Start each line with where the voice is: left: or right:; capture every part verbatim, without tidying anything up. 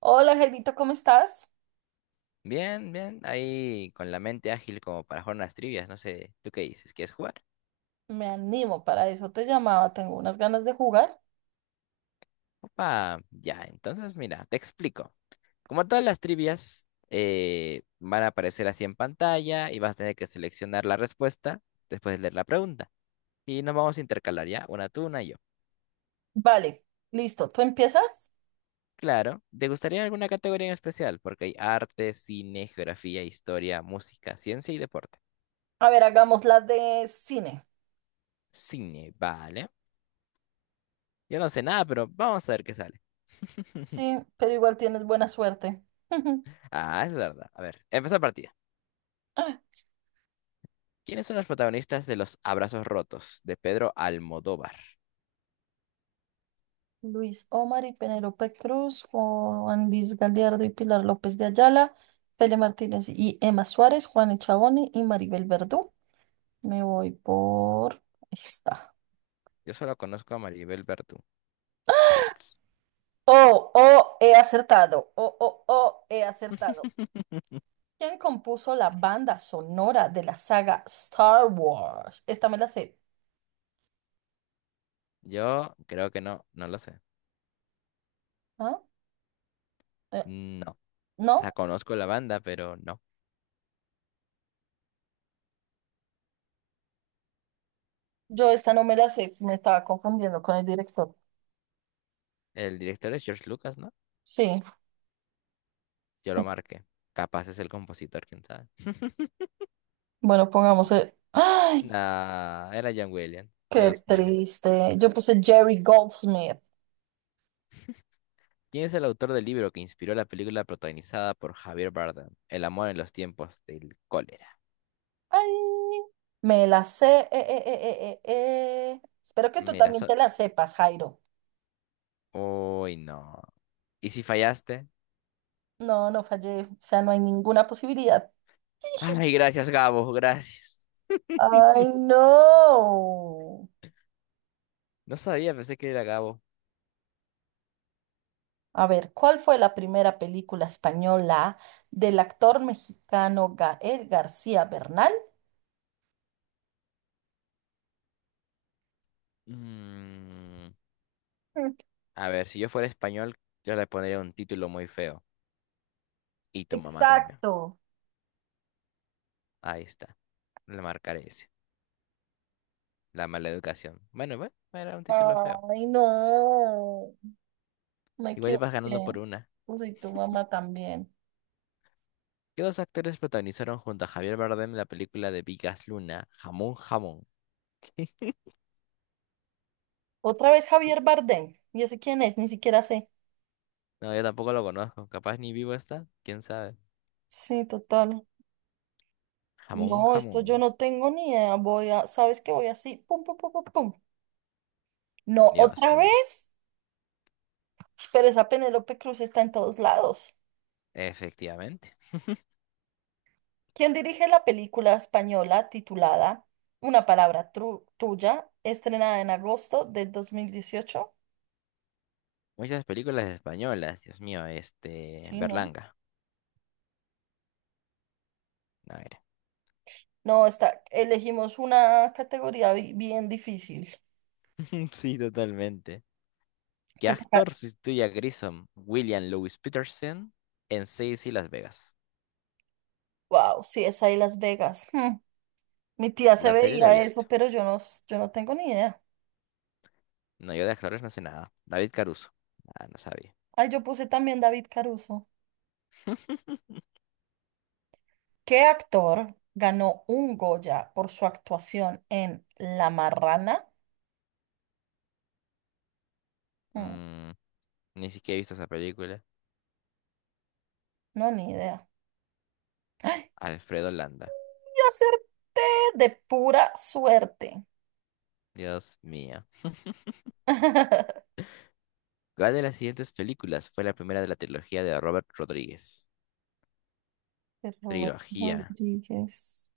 right: Hola, Jairito, ¿cómo estás?
left: Bien, bien, ahí con la mente ágil como para jugar unas trivias, no sé, ¿tú qué dices? ¿Quieres jugar?
right: Me animo, para eso te llamaba, tengo unas ganas de jugar.
left: Opa, ya, entonces mira, te explico. Como todas las trivias eh, van a aparecer así en pantalla y vas a tener que seleccionar la respuesta después de leer la pregunta. Y nos vamos a intercalar ya, una tú, una yo.
right: Vale, listo, ¿tú empiezas?
left: Claro, ¿te gustaría alguna categoría en especial? Porque hay arte, cine, geografía, historia, música, ciencia y deporte.
right: A ver, hagamos la de cine.
left: Cine, vale. Yo no sé nada, pero vamos a ver qué sale.
right: Sí, pero igual tienes buena suerte.
left: Ah, es verdad. A ver, empezar partida. ¿Quiénes son los protagonistas de Los Abrazos Rotos de Pedro Almodóvar?
right: Luis Omar y Penélope Cruz, Juan Luis Gallardo y Pilar López de Ayala, Fele Martínez y Emma Suárez, Juan Echaboni y Maribel Verdú. Me voy por esta.
left: Yo solo conozco a Maribel Verdú. Diablos.
right: Oh, oh, he acertado. Oh, oh, oh, he acertado. ¿Quién compuso la banda sonora de la saga Star Wars? Esta me la sé.
left: Yo creo que no, no lo sé.
right: ¿Ah? Eh,
left: No. O sea,
right: ¿No?
left: conozco la banda, pero no.
right: Yo esta no me la sé. Me estaba confundiendo con el director.
left: El director es George Lucas, ¿no?
right: Sí.
left: Yo lo marqué. Capaz es el compositor, quién sabe.
right: Bueno, pongamos el. ¡Ay!
left: Nah, era John Williams.
right: ¡Qué
left: Dios mío.
right: triste! Yo puse Jerry Goldsmith.
left: ¿Quién es el autor del libro que inspiró la película protagonizada por Javier Bardem? El amor en los tiempos del cólera.
right: ¡Ay! Me la sé. eh, eh, eh, eh, eh, eh. Espero que tú
left: Mira,
right: también
left: so...
right: te la sepas, Jairo.
left: Uy, no. ¿Y si fallaste?
right: No, no fallé. O sea, no hay ninguna posibilidad.
left: Ay, gracias, Gabo, gracias.
right: ¡Ay, no!
left: No sabía, pensé que era Gabo.
right: A ver, ¿cuál fue la primera película española del actor mexicano Gael García Bernal?
left: Mm,
right: Mm.
left: a ver, si yo fuera español, yo le pondría un título muy feo. Y tu mamá también.
right: Exacto.
left: Ahí está. Le marcaré ese. La mala educación. Bueno, bueno, era un título feo.
right: Ay, no, me
left: Igual ibas ganando
right: equivoqué.
left: por una.
right: Uy, y tu mamá también.
left: ¿Qué dos actores protagonizaron junto a Javier Bardem la película de Vigas Luna, Jamón Jamón?
right: Otra vez Javier Bardem. ¿Y ese quién es? Ni siquiera sé.
left: No, yo tampoco lo conozco. Capaz ni vivo está. ¿Quién sabe?
right: Sí, total.
left: Jamón
right: No, esto
left: Jamón.
right: yo no tengo ni idea. Voy a, ¿sabes qué? Voy así. Pum, pum, pum, pum, pum. No,
left: Dios
right: otra
left: mío.
right: vez. Pero esa Penélope Cruz está en todos lados.
left: Efectivamente.
right: ¿Quien dirige la película española titulada una palabra tru- tuya, estrenada en agosto del dos mil dieciocho?
left: Muchas películas españolas, Dios mío, este,
right: Sí, ¿no?
left: Berlanga. A ver.
right: No, está, elegimos una categoría bi- bien difícil.
left: Sí, totalmente. ¿Qué
right: Te toca-
left: actor sustituye a Grissom? William Lewis Peterson en Seis y Las Vegas.
right: Wow, sí, es ahí Las Vegas. Hmm. Mi tía se
left: La serie la he
right: veía
left: visto.
right: eso, pero yo no, s- yo no tengo ni idea.
left: No, yo de actores no sé nada. David Caruso. Ah, no sabía.
right: Ay, yo puse también David Caruso. ¿Qué actor ganó un Goya por su actuación en La Marrana? Hmm,
left: Mm, Ni siquiera he visto esa película.
right: no, ni idea.
left: Alfredo Landa.
right: Yo acerté de pura suerte.
left: Dios mío. ¿Cuál de las siguientes películas fue la primera de la trilogía de Robert Rodríguez?
right: De Roberto
left: Trilogía.
right: Rodríguez.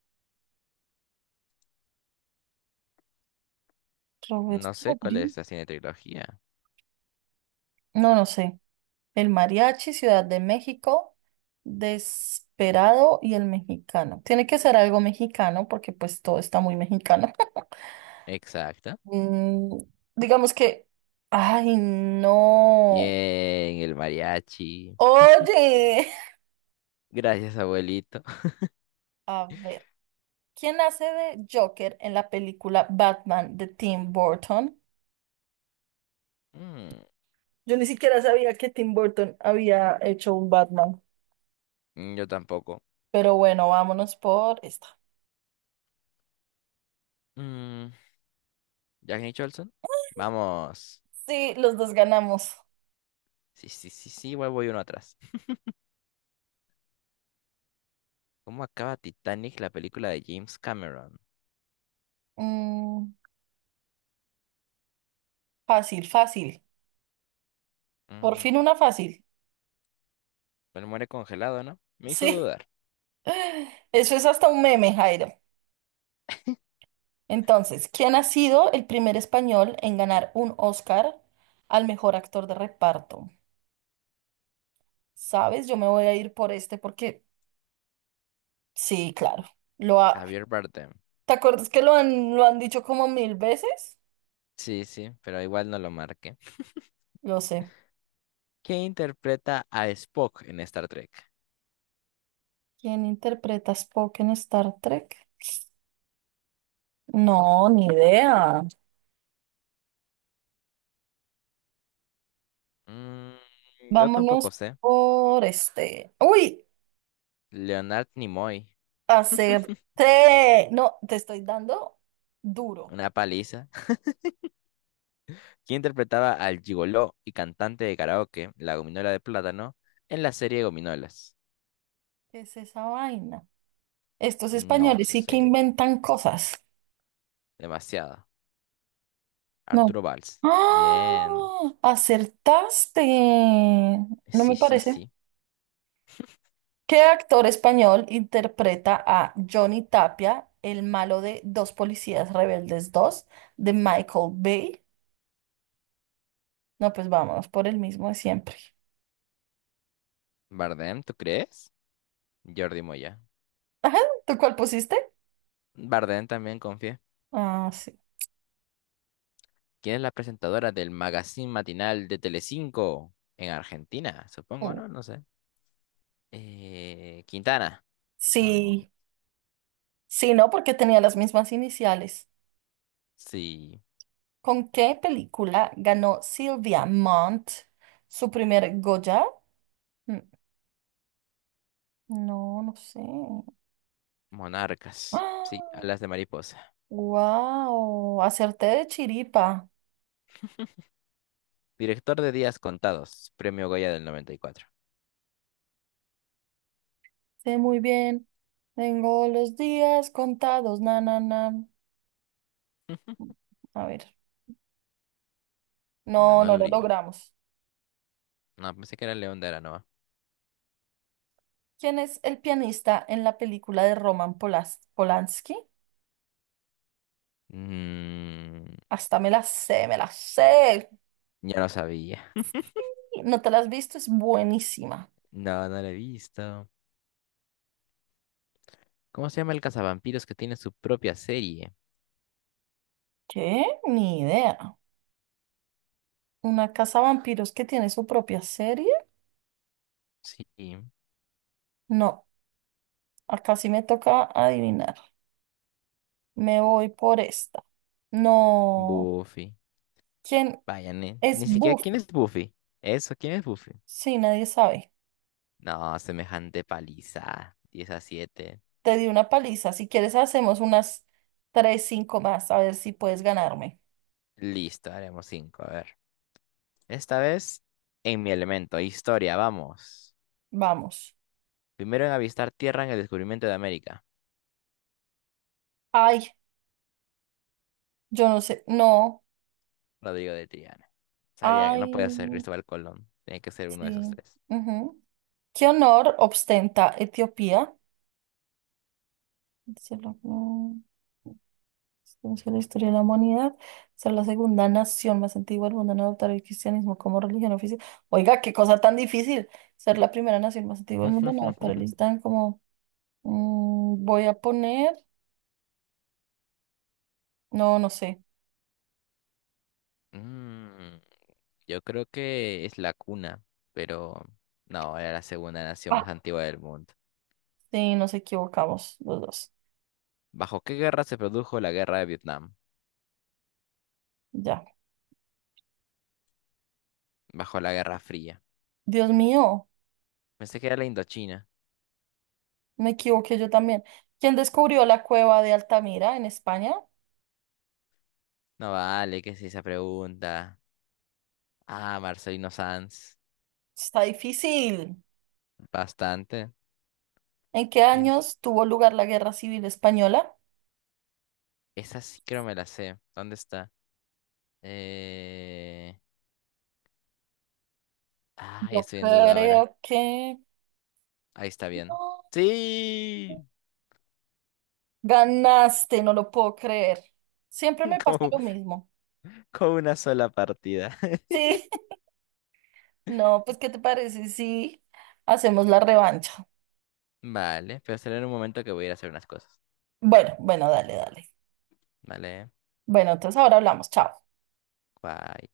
right: Roberto
left: No sé cuál
right: Rodríguez.
left: es la cine trilogía.
right: No, no sé. El mariachi, Ciudad de México, Desperado y el mexicano. Tiene que ser algo mexicano porque pues todo está muy mexicano.
left: Exacto.
right: Mm, digamos que. Ay, no.
left: Bien, el mariachi.
right: Oye.
left: Gracias, abuelito.
right: A ver. ¿Quién hace de Joker en la película Batman de Tim Burton?
left: Mm,
right: Yo ni siquiera sabía que Tim Burton había hecho un Batman.
left: yo tampoco.
right: Pero bueno, vámonos por esta.
left: Mm, Jack Nicholson. Vamos.
right: Sí, los dos ganamos.
left: Sí, sí, sí, sí, voy, voy uno atrás. ¿Cómo acaba Titanic, la película de James Cameron?
right: Mm, fácil, fácil. Por
left: Mm,
right: fin una fácil.
left: Él muere congelado, ¿no? Me hizo
right: Sí.
left: dudar.
right: Eso es hasta un meme, Jairo. Entonces, ¿quién ha sido el primer español en ganar un Oscar al mejor actor de reparto? ¿Sabes? Yo me voy a ir por este porque sí, claro. Lo ha-
left: Javier Bardem.
right: ¿Te acuerdas que lo han, lo han dicho como mil veces?
left: Sí, sí, pero igual no lo marqué.
right: Lo sé.
left: ¿Quién interpreta a Spock en Star Trek?
right: ¿Quién interpreta a Spock en Star Trek? No, ni idea.
left: Mm, yo tampoco
right: Vámonos
left: sé.
right: por este. ¡Uy!
left: Leonard Nimoy.
right: Acerté. No, te estoy dando duro.
left: Una paliza. Quien interpretaba al gigoló y cantante de karaoke, la gominola de plátano, en la serie Gominolas.
right: ¿Qué es esa vaina? Estos
left: No
right: españoles sí que
left: sé,
right: inventan cosas.
left: demasiado.
right: No.
left: Arturo Valls. Bien.
right: ¡Ah! ¡Acertaste! No
left: Sí,
right: me
left: sí,
right: parece.
left: sí.
right: ¿Qué actor español interpreta a Johnny Tapia, el malo de Dos Policías Rebeldes dos, de Michael Bay? No, pues vámonos por el mismo de siempre.
left: Bardem, ¿tú crees? Jordi Moya.
right: Ajá, ¿tú cuál pusiste?
left: Bardem también confía.
right: Ah, sí.
left: ¿Quién es la presentadora del magazine matinal de Telecinco? En Argentina, supongo,
right: Uh.
left: ¿no? No sé. Eh, Quintana. Vamos.
right: Sí, sí, no, porque tenía las mismas iniciales.
left: Sí.
right: ¿Con qué película ganó Silvia Mont su primer Goya? Mm, no, no sé.
left: Monarcas. Sí, alas de mariposa.
right: Wow, acerté de chiripa.
left: Director de Días Contados, Premio Goya del noventa y cuatro.
right: Sé muy bien. Tengo los días contados, na, na, na. A ver, no, no
left: Manuel
right: lo
left: Uribe.
right: logramos.
left: No, pensé que era León de Aranoa.
right: ¿Quién es el pianista en la película de Roman Polas- Polanski?
left: Mm,
right: Hasta me la sé, me la sé.
left: ya lo sabía.
right: ¿No te la has visto? Es buenísima.
left: No, no lo he visto. ¿Cómo se llama el cazavampiros que tiene su propia serie?
right: ¿Qué? Ni idea. ¿Una casa vampiros que tiene su propia serie?
left: Sí,
right: No, acá sí me toca adivinar. Me voy por esta. No.
left: Buffy.
right: ¿Quién
left: Vaya, ni,
right: es
left: ni siquiera quién
right: Buffy?
left: es Buffy. Eso, ¿quién es Buffy?
right: Sí, nadie sabe.
left: No, semejante paliza. Diez a siete.
right: Te di una paliza. Si quieres, hacemos unas tres, cinco más. A ver si puedes ganarme.
left: Listo, haremos cinco. A ver. Esta vez en mi elemento, historia, vamos.
right: Vamos.
left: Primero en avistar tierra en el descubrimiento de América.
right: Ay, yo no sé. No.
left: Rodrigo de Triana. Sabía que
right: Ay,
left: no podía ser Cristóbal Colón. Tenía que ser uno de esos
right: sí.
left: tres.
right: Ujú. ¿Qué honor ostenta Etiopía? Se lo- mm, Inició la historia de la humanidad. Ser la segunda nación más antigua del mundo en adoptar el cristianismo como religión oficial. Oiga, qué cosa tan difícil. Ser la primera nación más antigua del mundo en adoptar el Islam como. Mm, voy a poner. No, no sé.
left: Mm, yo creo que es la cuna, pero no, era la segunda nación
right: Ah,
left: más antigua del mundo.
right: sí, nos equivocamos los dos.
left: ¿Bajo qué guerra se produjo la guerra de Vietnam?
right: Ya.
left: Bajo la Guerra Fría.
right: Dios mío,
left: Pensé que era la Indochina.
right: me equivoqué yo también. ¿Quién descubrió la cueva de Altamira en España?
left: No vale, que es esa pregunta? Ah, Marcelino Sanz.
right: Está difícil.
left: Bastante.
right: ¿En qué
left: Ent-
right: años tuvo lugar la Guerra Civil Española?
left: Esa sí creo me la sé. ¿Dónde está? Eh... Ah,
right: Yo
left: estoy en duda ahora.
right: creo que
left: Ahí está bien.
right: no.
left: Sí,
right: Ganaste, no lo puedo creer. Siempre me pasa
left: como
right: lo mismo.
left: con una sola partida.
right: Sí. No, pues, ¿qué te parece si hacemos la revancha?
left: Vale, pero será en un momento que voy a ir a hacer unas cosas.
right: Bueno, bueno, dale, dale.
left: Vale,
right: Bueno, entonces ahora hablamos. Chao.
left: bye.